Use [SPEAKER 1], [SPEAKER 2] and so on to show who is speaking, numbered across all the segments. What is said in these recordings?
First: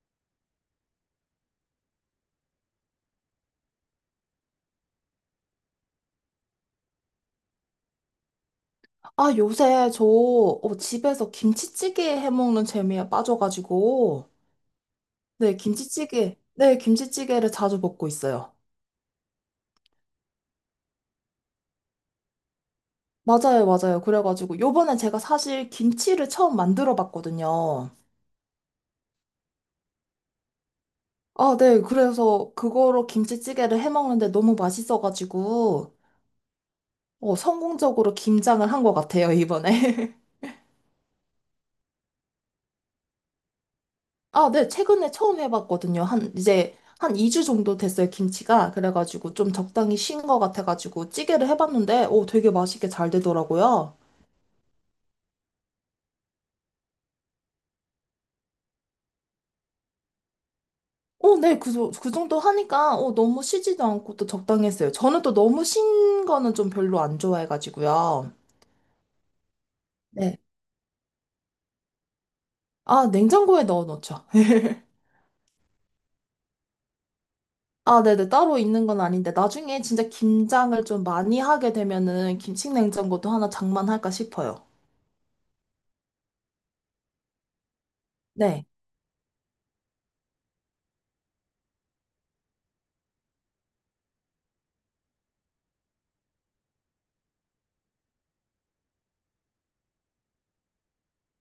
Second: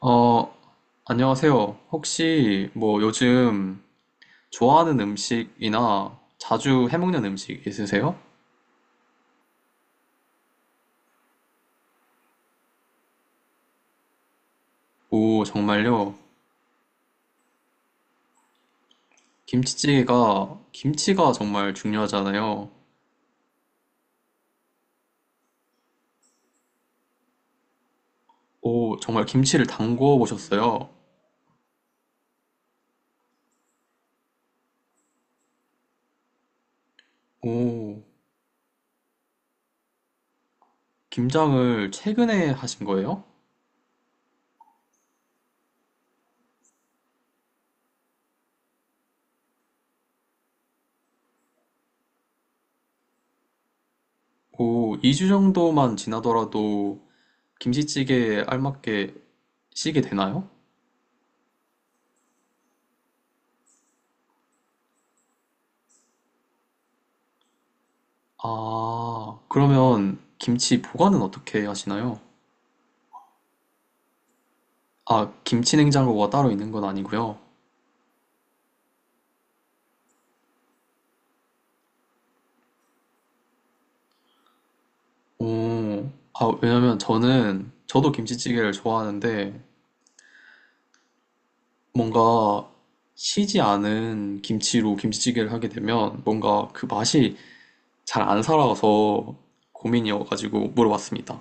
[SPEAKER 1] 어, 안녕하세요. 혹시 뭐 요즘 좋아하는 음식이나 자주 해먹는 음식 있으세요?
[SPEAKER 2] 아, 요새 저 집에서 김치찌개 해먹는 재미에 빠져가지고,
[SPEAKER 1] 오,
[SPEAKER 2] 네,
[SPEAKER 1] 정말요?
[SPEAKER 2] 김치찌개, 네, 김치찌개를 자주 먹고 있어요.
[SPEAKER 1] 김치찌개가, 김치가 정말 중요하잖아요.
[SPEAKER 2] 맞아요, 맞아요. 그래가지고, 요번에 제가 사실 김치를 처음 만들어 봤거든요.
[SPEAKER 1] 오, 정말 김치를 담궈 보셨어요?
[SPEAKER 2] 아, 네, 그래서 그거로 김치찌개를 해먹는데 너무 맛있어가지고,
[SPEAKER 1] 오,
[SPEAKER 2] 성공적으로 김장을 한 것 같아요, 이번에.
[SPEAKER 1] 김장을 최근에 하신 거예요?
[SPEAKER 2] 아, 네, 최근에 처음 해봤거든요. 한, 이제, 한 2주 정도 됐어요, 김치가. 그래가지고 좀 적당히 쉰 것 같아가지고 찌개를 해봤는데, 오, 되게 맛있게 잘 되더라고요.
[SPEAKER 1] 오, 2주 정도만 지나더라도 김치찌개에 알맞게 시게 되나요?
[SPEAKER 2] 오, 네, 그, 그 정도 하니까, 오, 너무 쉬지도 않고 또 적당했어요. 저는 또 너무 쉰 거는 좀 별로 안 좋아해가지고요.
[SPEAKER 1] 아, 그러면
[SPEAKER 2] 네.
[SPEAKER 1] 김치 보관은 어떻게 하시나요?
[SPEAKER 2] 아, 냉장고에 넣어 놓죠.
[SPEAKER 1] 아, 김치 냉장고가 따로 있는 건 아니고요.
[SPEAKER 2] 아, 네네. 따로 있는 건 아닌데, 나중에 진짜 김장을 좀 많이 하게 되면은 김치 냉장고도 하나 장만할까 싶어요.
[SPEAKER 1] 오, 아, 왜냐면 저도
[SPEAKER 2] 네.
[SPEAKER 1] 김치찌개를 좋아하는데, 뭔가 시지 않은 김치로 김치찌개를 하게 되면, 뭔가 그 맛이 잘 안 살아서 고민이어가지고 물어봤습니다.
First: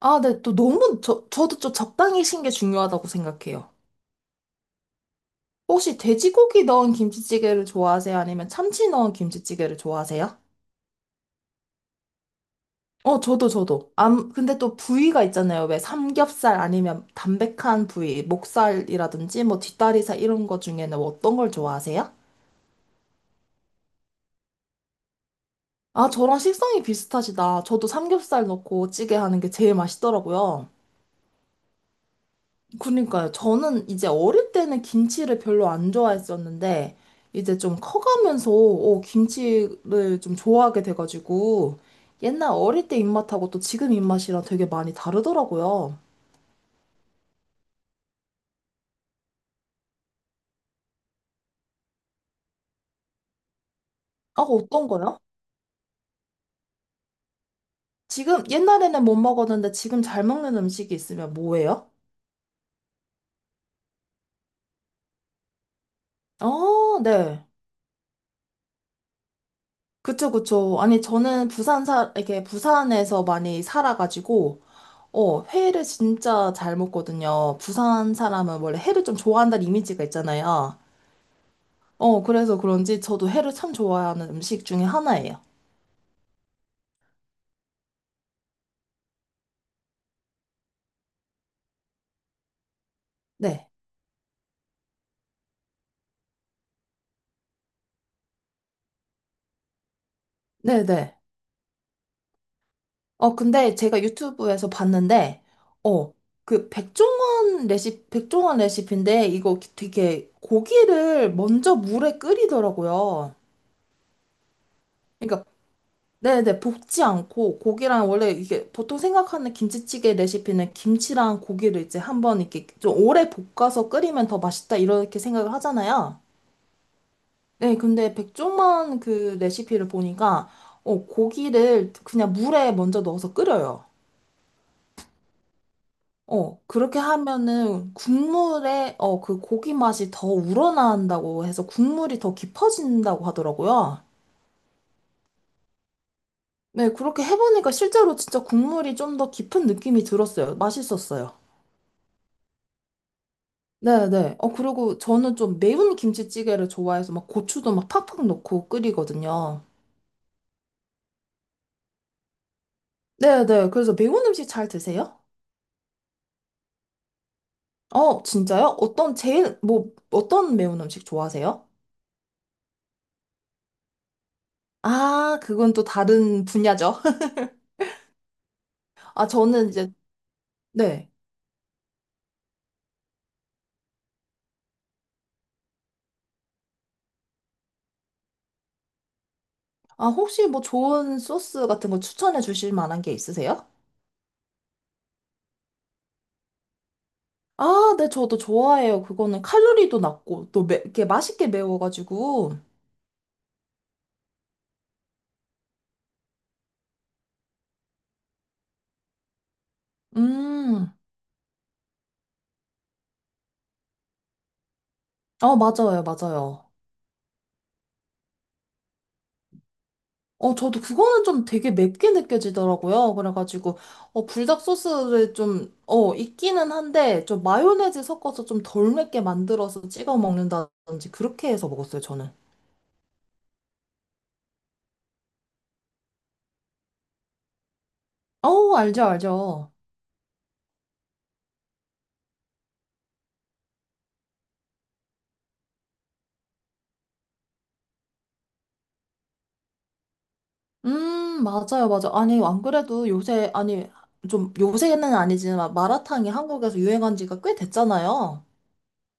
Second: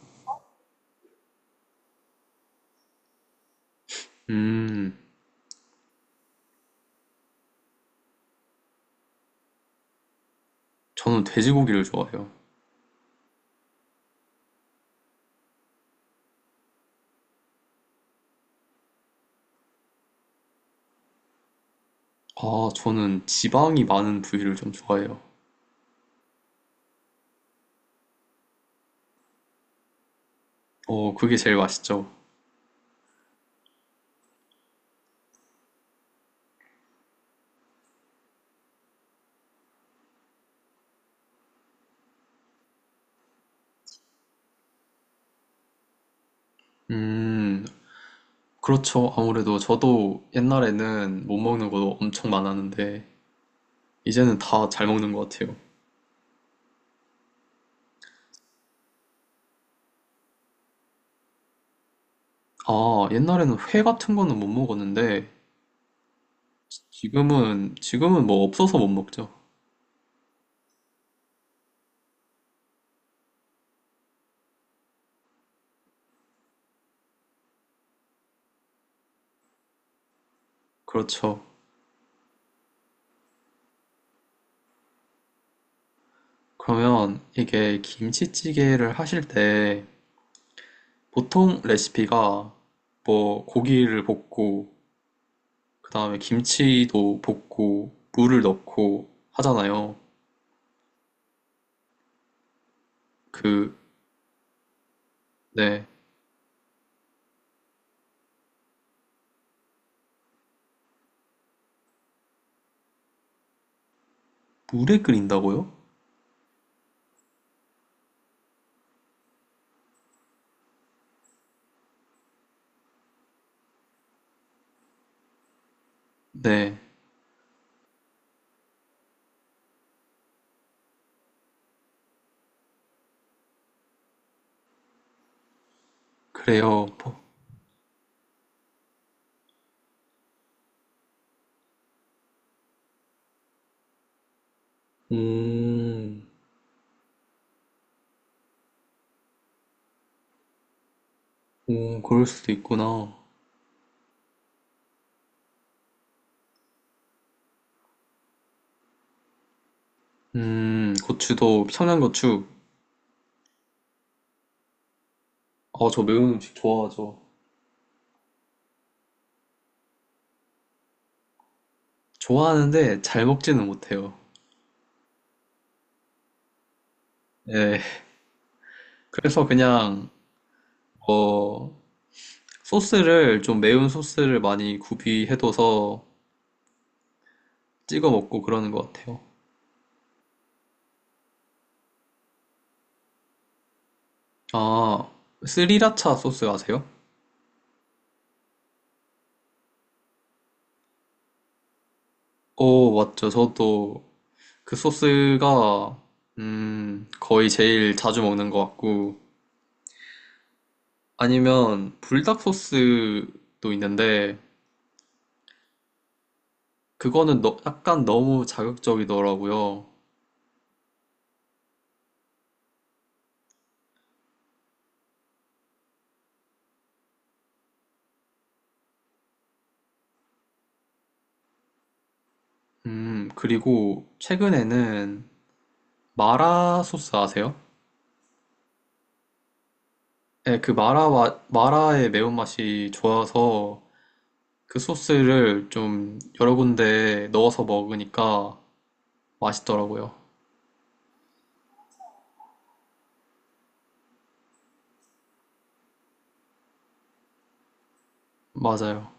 [SPEAKER 2] 아, 네, 또 너무, 저, 저도 좀 적당히 신게 중요하다고 생각해요.
[SPEAKER 1] 음,
[SPEAKER 2] 혹시 돼지고기 넣은 김치찌개를 좋아하세요? 아니면 참치 넣은 김치찌개를 좋아하세요?
[SPEAKER 1] 저는 돼지고기를 좋아해요.
[SPEAKER 2] 어, 저도, 저도. 암, 근데 또 부위가 있잖아요. 왜 삼겹살 아니면 담백한 부위, 목살이라든지 뭐 뒷다리살 이런 거 중에는 어떤 걸 좋아하세요?
[SPEAKER 1] 아, 저는 지방이 많은 부위를 좀 좋아해요.
[SPEAKER 2] 아, 저랑 식성이 비슷하시다. 저도 삼겹살 넣고 찌개 하는 게 제일 맛있더라고요.
[SPEAKER 1] 어, 그게 제일 맛있죠.
[SPEAKER 2] 그러니까요. 저는 이제 어릴 때는 김치를 별로 안 좋아했었는데, 이제 좀 커가면서, 김치를 좀 좋아하게 돼가지고, 옛날 어릴 때 입맛하고 또 지금 입맛이랑 되게 많이 다르더라고요.
[SPEAKER 1] 음, 그렇죠. 아무래도 저도 옛날에는 못 먹는 것도 엄청 많았는데, 이제는
[SPEAKER 2] 아,
[SPEAKER 1] 다 잘
[SPEAKER 2] 어떤
[SPEAKER 1] 먹는
[SPEAKER 2] 거요?
[SPEAKER 1] 것 같아요.
[SPEAKER 2] 지금, 옛날에는 못 먹었는데 지금 잘 먹는 음식이 있으면 뭐예요?
[SPEAKER 1] 아, 옛날에는 회 같은 거는 못 먹었는데,
[SPEAKER 2] 어, 네.
[SPEAKER 1] 지금은 뭐 없어서 못 먹죠.
[SPEAKER 2] 그쵸, 그쵸. 아니, 저는 이렇게 부산에서 많이 살아가지고, 회를 진짜 잘 먹거든요. 부산 사람은 원래 회를 좀 좋아한다는 이미지가 있잖아요.
[SPEAKER 1] 그렇죠.
[SPEAKER 2] 어, 그래서 그런지 저도 회를 참 좋아하는 음식 중에 하나예요.
[SPEAKER 1] 그러면 이게 김치찌개를 하실 때, 보통 레시피가 뭐
[SPEAKER 2] 네.
[SPEAKER 1] 고기를 볶고, 그 다음에 김치도 볶고, 물을 넣고 하잖아요.
[SPEAKER 2] 네네. 어,
[SPEAKER 1] 그,
[SPEAKER 2] 근데 제가 유튜브에서 봤는데,
[SPEAKER 1] 네.
[SPEAKER 2] 어, 백종원 레시피인데, 이거 되게 고기를 먼저 물에 끓이더라고요.
[SPEAKER 1] 물에
[SPEAKER 2] 그러니까
[SPEAKER 1] 끓인다고요?
[SPEAKER 2] 네네, 볶지 않고 고기랑 원래 이게 보통 생각하는 김치찌개 레시피는 김치랑 고기를 이제 한번 이렇게 좀 오래 볶아서 끓이면 더 맛있다 이렇게 생각을 하잖아요.
[SPEAKER 1] 네.
[SPEAKER 2] 네, 근데 백종원 그 레시피를 보니까 고기를 그냥 물에 먼저 넣어서 끓여요.
[SPEAKER 1] 그래요.
[SPEAKER 2] 그렇게
[SPEAKER 1] 뭐,
[SPEAKER 2] 하면은 국물에 그 고기 맛이 더 우러나온다고 해서 국물이 더 깊어진다고 하더라고요.
[SPEAKER 1] 음,
[SPEAKER 2] 네, 그렇게 해보니까 실제로 진짜 국물이 좀 더 깊은 느낌이 들었어요. 맛있었어요.
[SPEAKER 1] 오, 그럴 수도 있구나.
[SPEAKER 2] 네네. 어, 그리고 저는 좀 매운 김치찌개를 좋아해서 막 고추도 막 팍팍 넣고 끓이거든요.
[SPEAKER 1] 고추도 청양고추.
[SPEAKER 2] 네네. 그래서 매운 음식 잘 드세요?
[SPEAKER 1] 어, 저 매운 음식 좋아하죠.
[SPEAKER 2] 어, 진짜요? 어떤 매운 음식 좋아하세요?
[SPEAKER 1] 좋아하는데 잘 먹지는 못해요.
[SPEAKER 2] 아, 그건 또 다른 분야죠.
[SPEAKER 1] 예.
[SPEAKER 2] 아,
[SPEAKER 1] 그래서
[SPEAKER 2] 저는 이제,
[SPEAKER 1] 그냥
[SPEAKER 2] 네.
[SPEAKER 1] 어 소스를 좀 매운 소스를 많이 구비해둬서 찍어 먹고 그러는 것 같아요.
[SPEAKER 2] 아, 혹시 뭐 좋은 소스 같은 거 추천해 주실 만한 게 있으세요?
[SPEAKER 1] 아, 스리라차 소스 아세요?
[SPEAKER 2] 아, 네, 저도 좋아해요. 그거는 칼로리도 낮고, 이렇게 맛있게 매워가지고.
[SPEAKER 1] 오, 맞죠. 저도 그 소스가 거의 제일 자주 먹는 것 같고
[SPEAKER 2] 음,
[SPEAKER 1] 아니면 불닭 소스도 있는데
[SPEAKER 2] 어, 맞아요, 맞아요.
[SPEAKER 1] 약간 너무 자극적이더라고요.
[SPEAKER 2] 어, 저도 그거는 좀 되게 맵게 느껴지더라고요. 그래가지고, 어, 불닭 소스를 좀, 어, 있기는 한데, 좀 마요네즈 섞어서 좀 덜 맵게 만들어서 찍어 먹는다든지, 그렇게 해서 먹었어요, 저는.
[SPEAKER 1] 그리고 최근에는 마라 소스 아세요?
[SPEAKER 2] 어, 알죠, 알죠.
[SPEAKER 1] 네, 마라의 매운맛이 좋아서 그 소스를 좀 여러 군데 넣어서 먹으니까 맛있더라고요.
[SPEAKER 2] 맞아요, 맞아. 아니, 안 그래도 요새, 아니, 좀, 요새는 아니지만, 마라탕이 한국에서 유행한 지가 꽤 됐잖아요.
[SPEAKER 1] 맞아요.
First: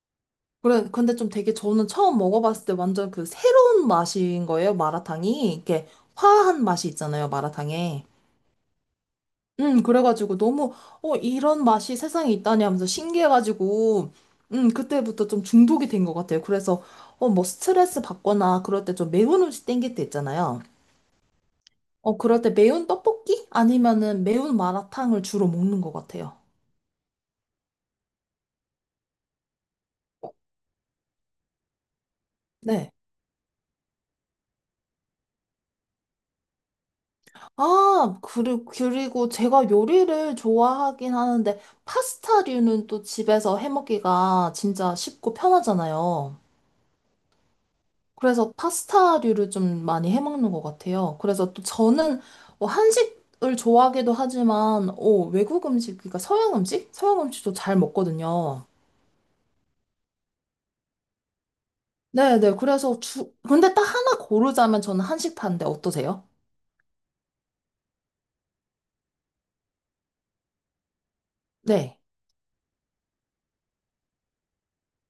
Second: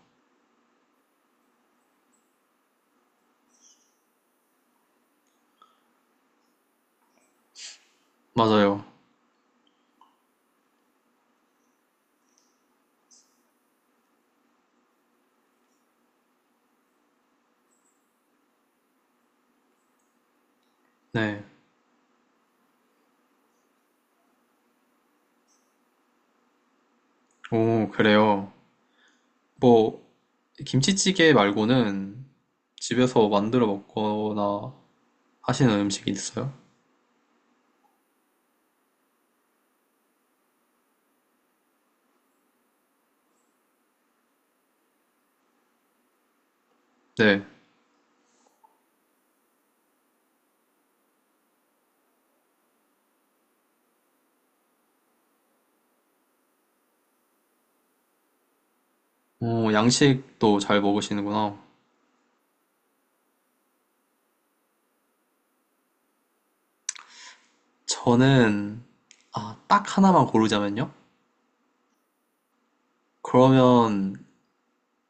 [SPEAKER 2] 그래, 근데 좀 되게 저는 처음 먹어봤을 때 완전 그 새로운 맛인 거예요, 마라탕이. 이렇게 화한 맛이 있잖아요, 마라탕에.
[SPEAKER 1] 맞아요.
[SPEAKER 2] 그래가지고 너무, 이런 맛이 세상에 있다니 하면서 신기해가지고, 그때부터 좀 중독이 된 것 같아요. 그래서, 뭐 스트레스 받거나 그럴 때 좀 매운 음식 땡길 때 있잖아요.
[SPEAKER 1] 네.
[SPEAKER 2] 어, 그럴 때 매운 떡볶이? 아니면은 매운 마라탕을 주로 먹는 것 같아요.
[SPEAKER 1] 오, 그래요. 뭐, 김치찌개 말고는
[SPEAKER 2] 네.
[SPEAKER 1] 집에서 만들어 먹거나 하시는 음식이 있어요?
[SPEAKER 2] 아, 그리고 제가 요리를 좋아하긴 하는데, 파스타류는 또 집에서 해 먹기가 진짜 쉽고 편하잖아요.
[SPEAKER 1] 네.
[SPEAKER 2] 그래서 파스타류를 좀 많이 해 먹는 것 같아요. 그래서 또 저는 뭐 한식을 좋아하기도 하지만 어, 외국 음식, 그러니까 서양 음식? 서양 음식도 잘 먹거든요.
[SPEAKER 1] 오, 양식도 잘 먹으시는구나.
[SPEAKER 2] 네네. 근데 딱 하나 고르자면 저는 한식파인데 어떠세요?
[SPEAKER 1] 저는 아, 딱 하나만 고르자면요?
[SPEAKER 2] 네.
[SPEAKER 1] 그러면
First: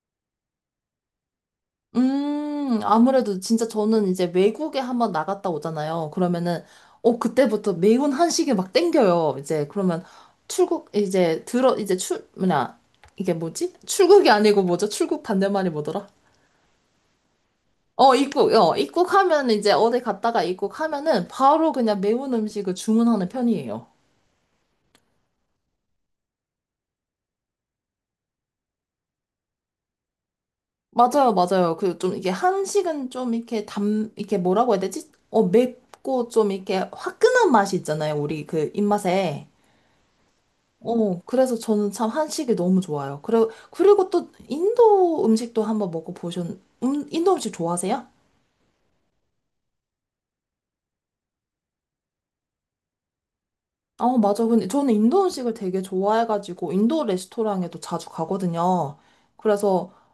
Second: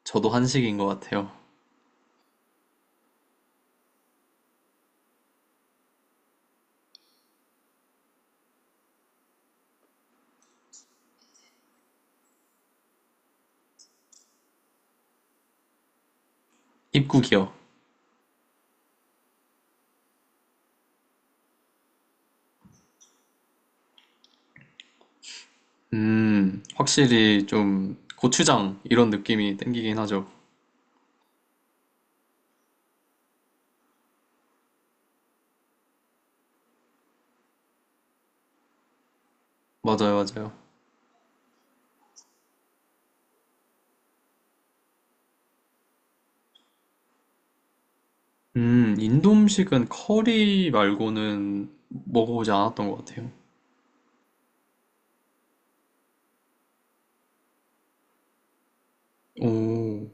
[SPEAKER 1] 저도 한식인 것 같아요.
[SPEAKER 2] 아무래도 진짜 저는 이제 외국에 한번 나갔다 오잖아요. 그러면은 그때부터 매운 한식이 막 땡겨요. 이제 그러면 출국 이제 들어 이제 출 뭐냐 이게 뭐지? 출국이 아니고 뭐죠? 출국 반대말이 뭐더라?
[SPEAKER 1] 입국이요.
[SPEAKER 2] 어, 입국, 어, 입국하면 이제 어디 갔다가 입국하면은 바로 그냥 매운 음식을 주문하는 편이에요.
[SPEAKER 1] 확실히 좀 고추장 이런 느낌이 땡기긴 하죠.
[SPEAKER 2] 맞아요, 맞아요. 그 좀 이게 한식은 좀 이렇게 뭐라고 해야 되지? 어, 맵고 좀 이렇게 화끈한 맛이 있잖아요. 우리 그 입맛에.
[SPEAKER 1] 맞아요, 맞아요.
[SPEAKER 2] 어, 그래서 저는 참 한식이 너무 좋아요. 그리고 또 인도 음식 좋아하세요?
[SPEAKER 1] 인도 음식은 커리 말고는 먹어보지 않았던 것 같아요.
[SPEAKER 2] 아, 맞아. 근데 저는 인도 음식을 되게 좋아해가지고 인도 레스토랑에도 자주 가거든요. 그래서
[SPEAKER 1] 오,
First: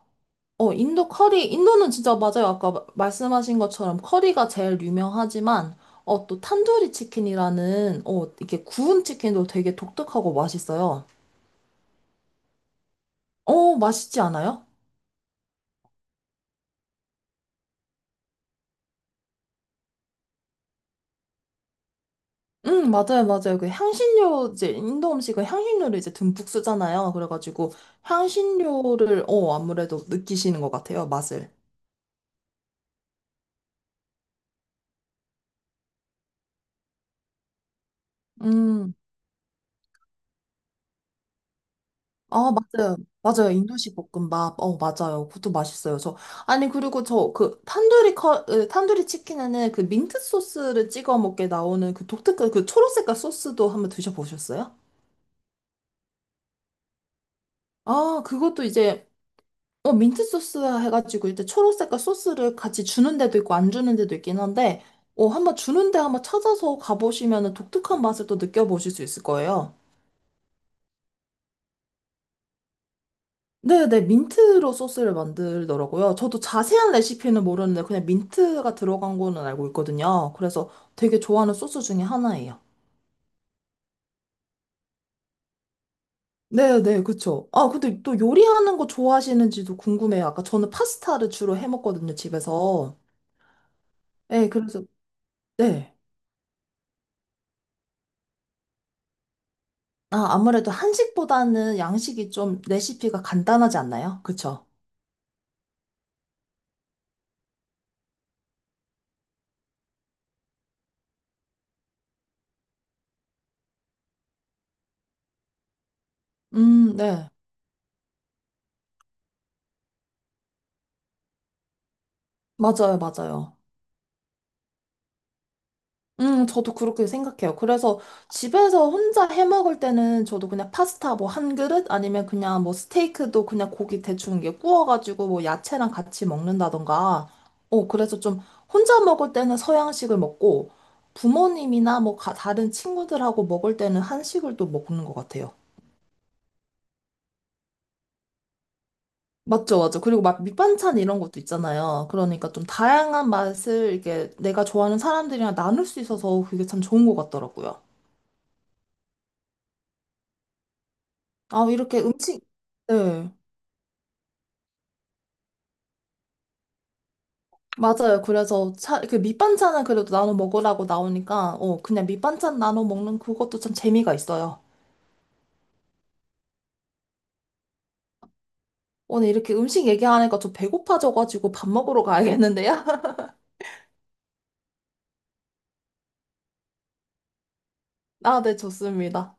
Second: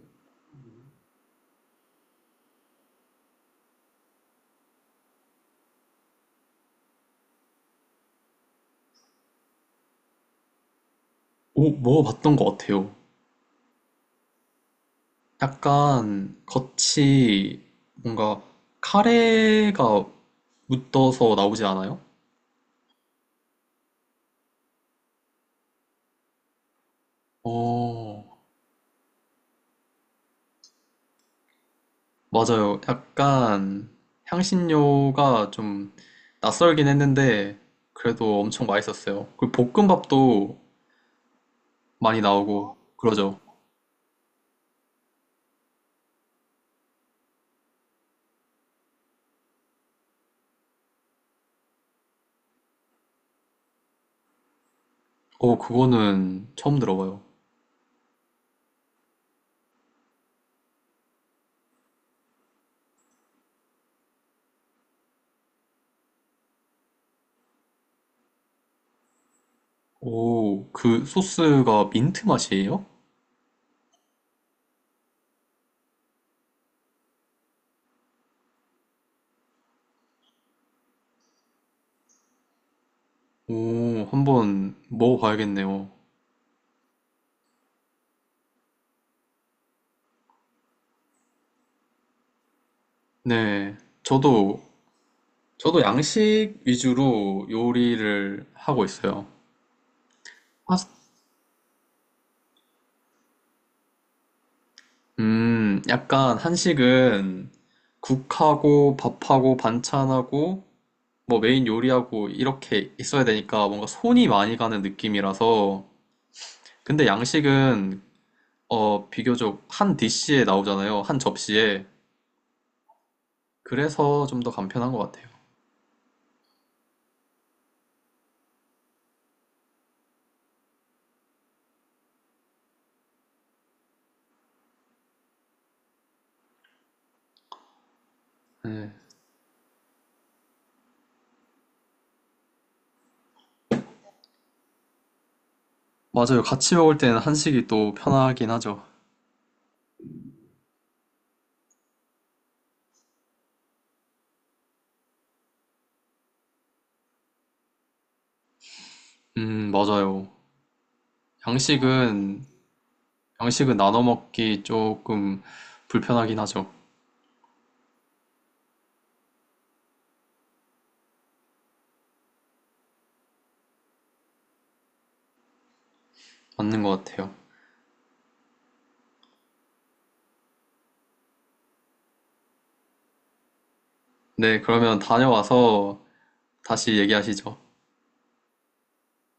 [SPEAKER 2] 인도는 진짜 맞아요. 아까 말씀하신 것처럼 커리가 제일 유명하지만, 어, 또 탄두리 치킨이라는, 어, 이렇게 구운 치킨도 되게 독특하고 맛있어요.
[SPEAKER 1] 오, 먹어봤던 것 같아요.
[SPEAKER 2] 어, 맛있지 않아요?
[SPEAKER 1] 약간 겉이 뭔가 카레가 묻어서 나오지 않아요?
[SPEAKER 2] 응, 맞아요, 맞아요. 그 향신료, 이제 인도 음식은 향신료를 이제 듬뿍 쓰잖아요. 그래가지고
[SPEAKER 1] 어,
[SPEAKER 2] 향신료를, 아무래도 느끼시는 것 같아요, 맛을.
[SPEAKER 1] 맞아요. 약간 향신료가 좀 낯설긴 했는데 그래도 엄청
[SPEAKER 2] 음.
[SPEAKER 1] 맛있었어요. 그리고 볶음밥도 많이
[SPEAKER 2] 아,
[SPEAKER 1] 나오고
[SPEAKER 2] 맞아요.
[SPEAKER 1] 그러죠.
[SPEAKER 2] 맞아요. 인도식 볶음밥. 어, 맞아요. 그것도 맛있어요. 저, 아니, 그리고 저, 그, 탄두리 커, 으, 탄두리 치킨에는 그 민트 소스를 찍어 먹게 나오는 그 독특한 그 초록색깔 소스도 한번 드셔보셨어요?
[SPEAKER 1] 오, 그거는 처음 들어봐요.
[SPEAKER 2] 아, 그것도 이제, 민트 소스 해가지고 이제 초록색깔 소스를 같이 주는 데도 있고 안 주는 데도 있긴 한데, 한번 주는 데 한번 찾아서 가보시면은 독특한 맛을 또 느껴보실 수 있을 거예요.
[SPEAKER 1] 오, 그 소스가 민트 맛이에요?
[SPEAKER 2] 네네, 민트로 소스를 만들더라고요. 저도 자세한 레시피는 모르는데 그냥 민트가 들어간 거는 알고 있거든요. 그래서 되게 좋아하는 소스 중에 하나예요.
[SPEAKER 1] 오, 한번 먹어봐야겠네요.
[SPEAKER 2] 네네, 그쵸. 아, 근데 또 요리하는 거 좋아하시는지도 궁금해요. 아까 저는 파스타를 주로 해 먹거든요, 집에서.
[SPEAKER 1] 네,
[SPEAKER 2] 네,
[SPEAKER 1] 저도
[SPEAKER 2] 그래서,
[SPEAKER 1] 저도
[SPEAKER 2] 네.
[SPEAKER 1] 양식 위주로 요리를 하고 있어요.
[SPEAKER 2] 아, 아무래도
[SPEAKER 1] 파스-
[SPEAKER 2] 한식보다는 양식이 좀 레시피가 간단하지 않나요? 그쵸?
[SPEAKER 1] 약간 한식은 국하고 밥하고 반찬하고 뭐 메인 요리하고 이렇게 있어야 되니까 뭔가 손이 많이 가는 느낌이라서 근데
[SPEAKER 2] 네.
[SPEAKER 1] 양식은 어 비교적 한 디시에 나오잖아요. 한 접시에.
[SPEAKER 2] 맞아요, 맞아요.
[SPEAKER 1] 그래서 좀 더 간편한 것 같아요.
[SPEAKER 2] 저도 그렇게 생각해요. 그래서 집에서 혼자 해 먹을 때는 저도 그냥 파스타 뭐 한 그릇 아니면 그냥 뭐 스테이크도 그냥 고기 대충 이게 구워가지고 뭐 야채랑 같이 먹는다던가. 어, 그래서 좀
[SPEAKER 1] 네.
[SPEAKER 2] 혼자 먹을 때는 서양식을 먹고 부모님이나 뭐 다른 친구들하고 먹을 때는 한식을 또 먹는 것 같아요.
[SPEAKER 1] 맞아요. 같이 먹을 때는 한식이 또 편하긴 하죠.
[SPEAKER 2] 맞죠, 맞죠. 그리고 막 밑반찬 이런 것도 있잖아요. 그러니까 좀 다양한 맛을 이렇게 내가 좋아하는 사람들이랑 나눌 수 있어서 그게 참 좋은 것 같더라고요.
[SPEAKER 1] 음, 맞아요.
[SPEAKER 2] 아, 이렇게 음식,
[SPEAKER 1] 양식은
[SPEAKER 2] 네.
[SPEAKER 1] 양식은 나눠 먹기 조금 불편하긴 하죠.
[SPEAKER 2] 맞아요. 그 밑반찬은 그래도 나눠 먹으라고 나오니까, 그냥 밑반찬 나눠 먹는 그것도 참 재미가 있어요.
[SPEAKER 1] 맞는 것 같아요.
[SPEAKER 2] 오늘 이렇게 음식 얘기하니까 좀 배고파져가지고 밥 먹으러 가야겠는데요?
[SPEAKER 1] 네, 그러면 다녀와서 다시 얘기하시죠.
[SPEAKER 2] 아, 네, 좋습니다.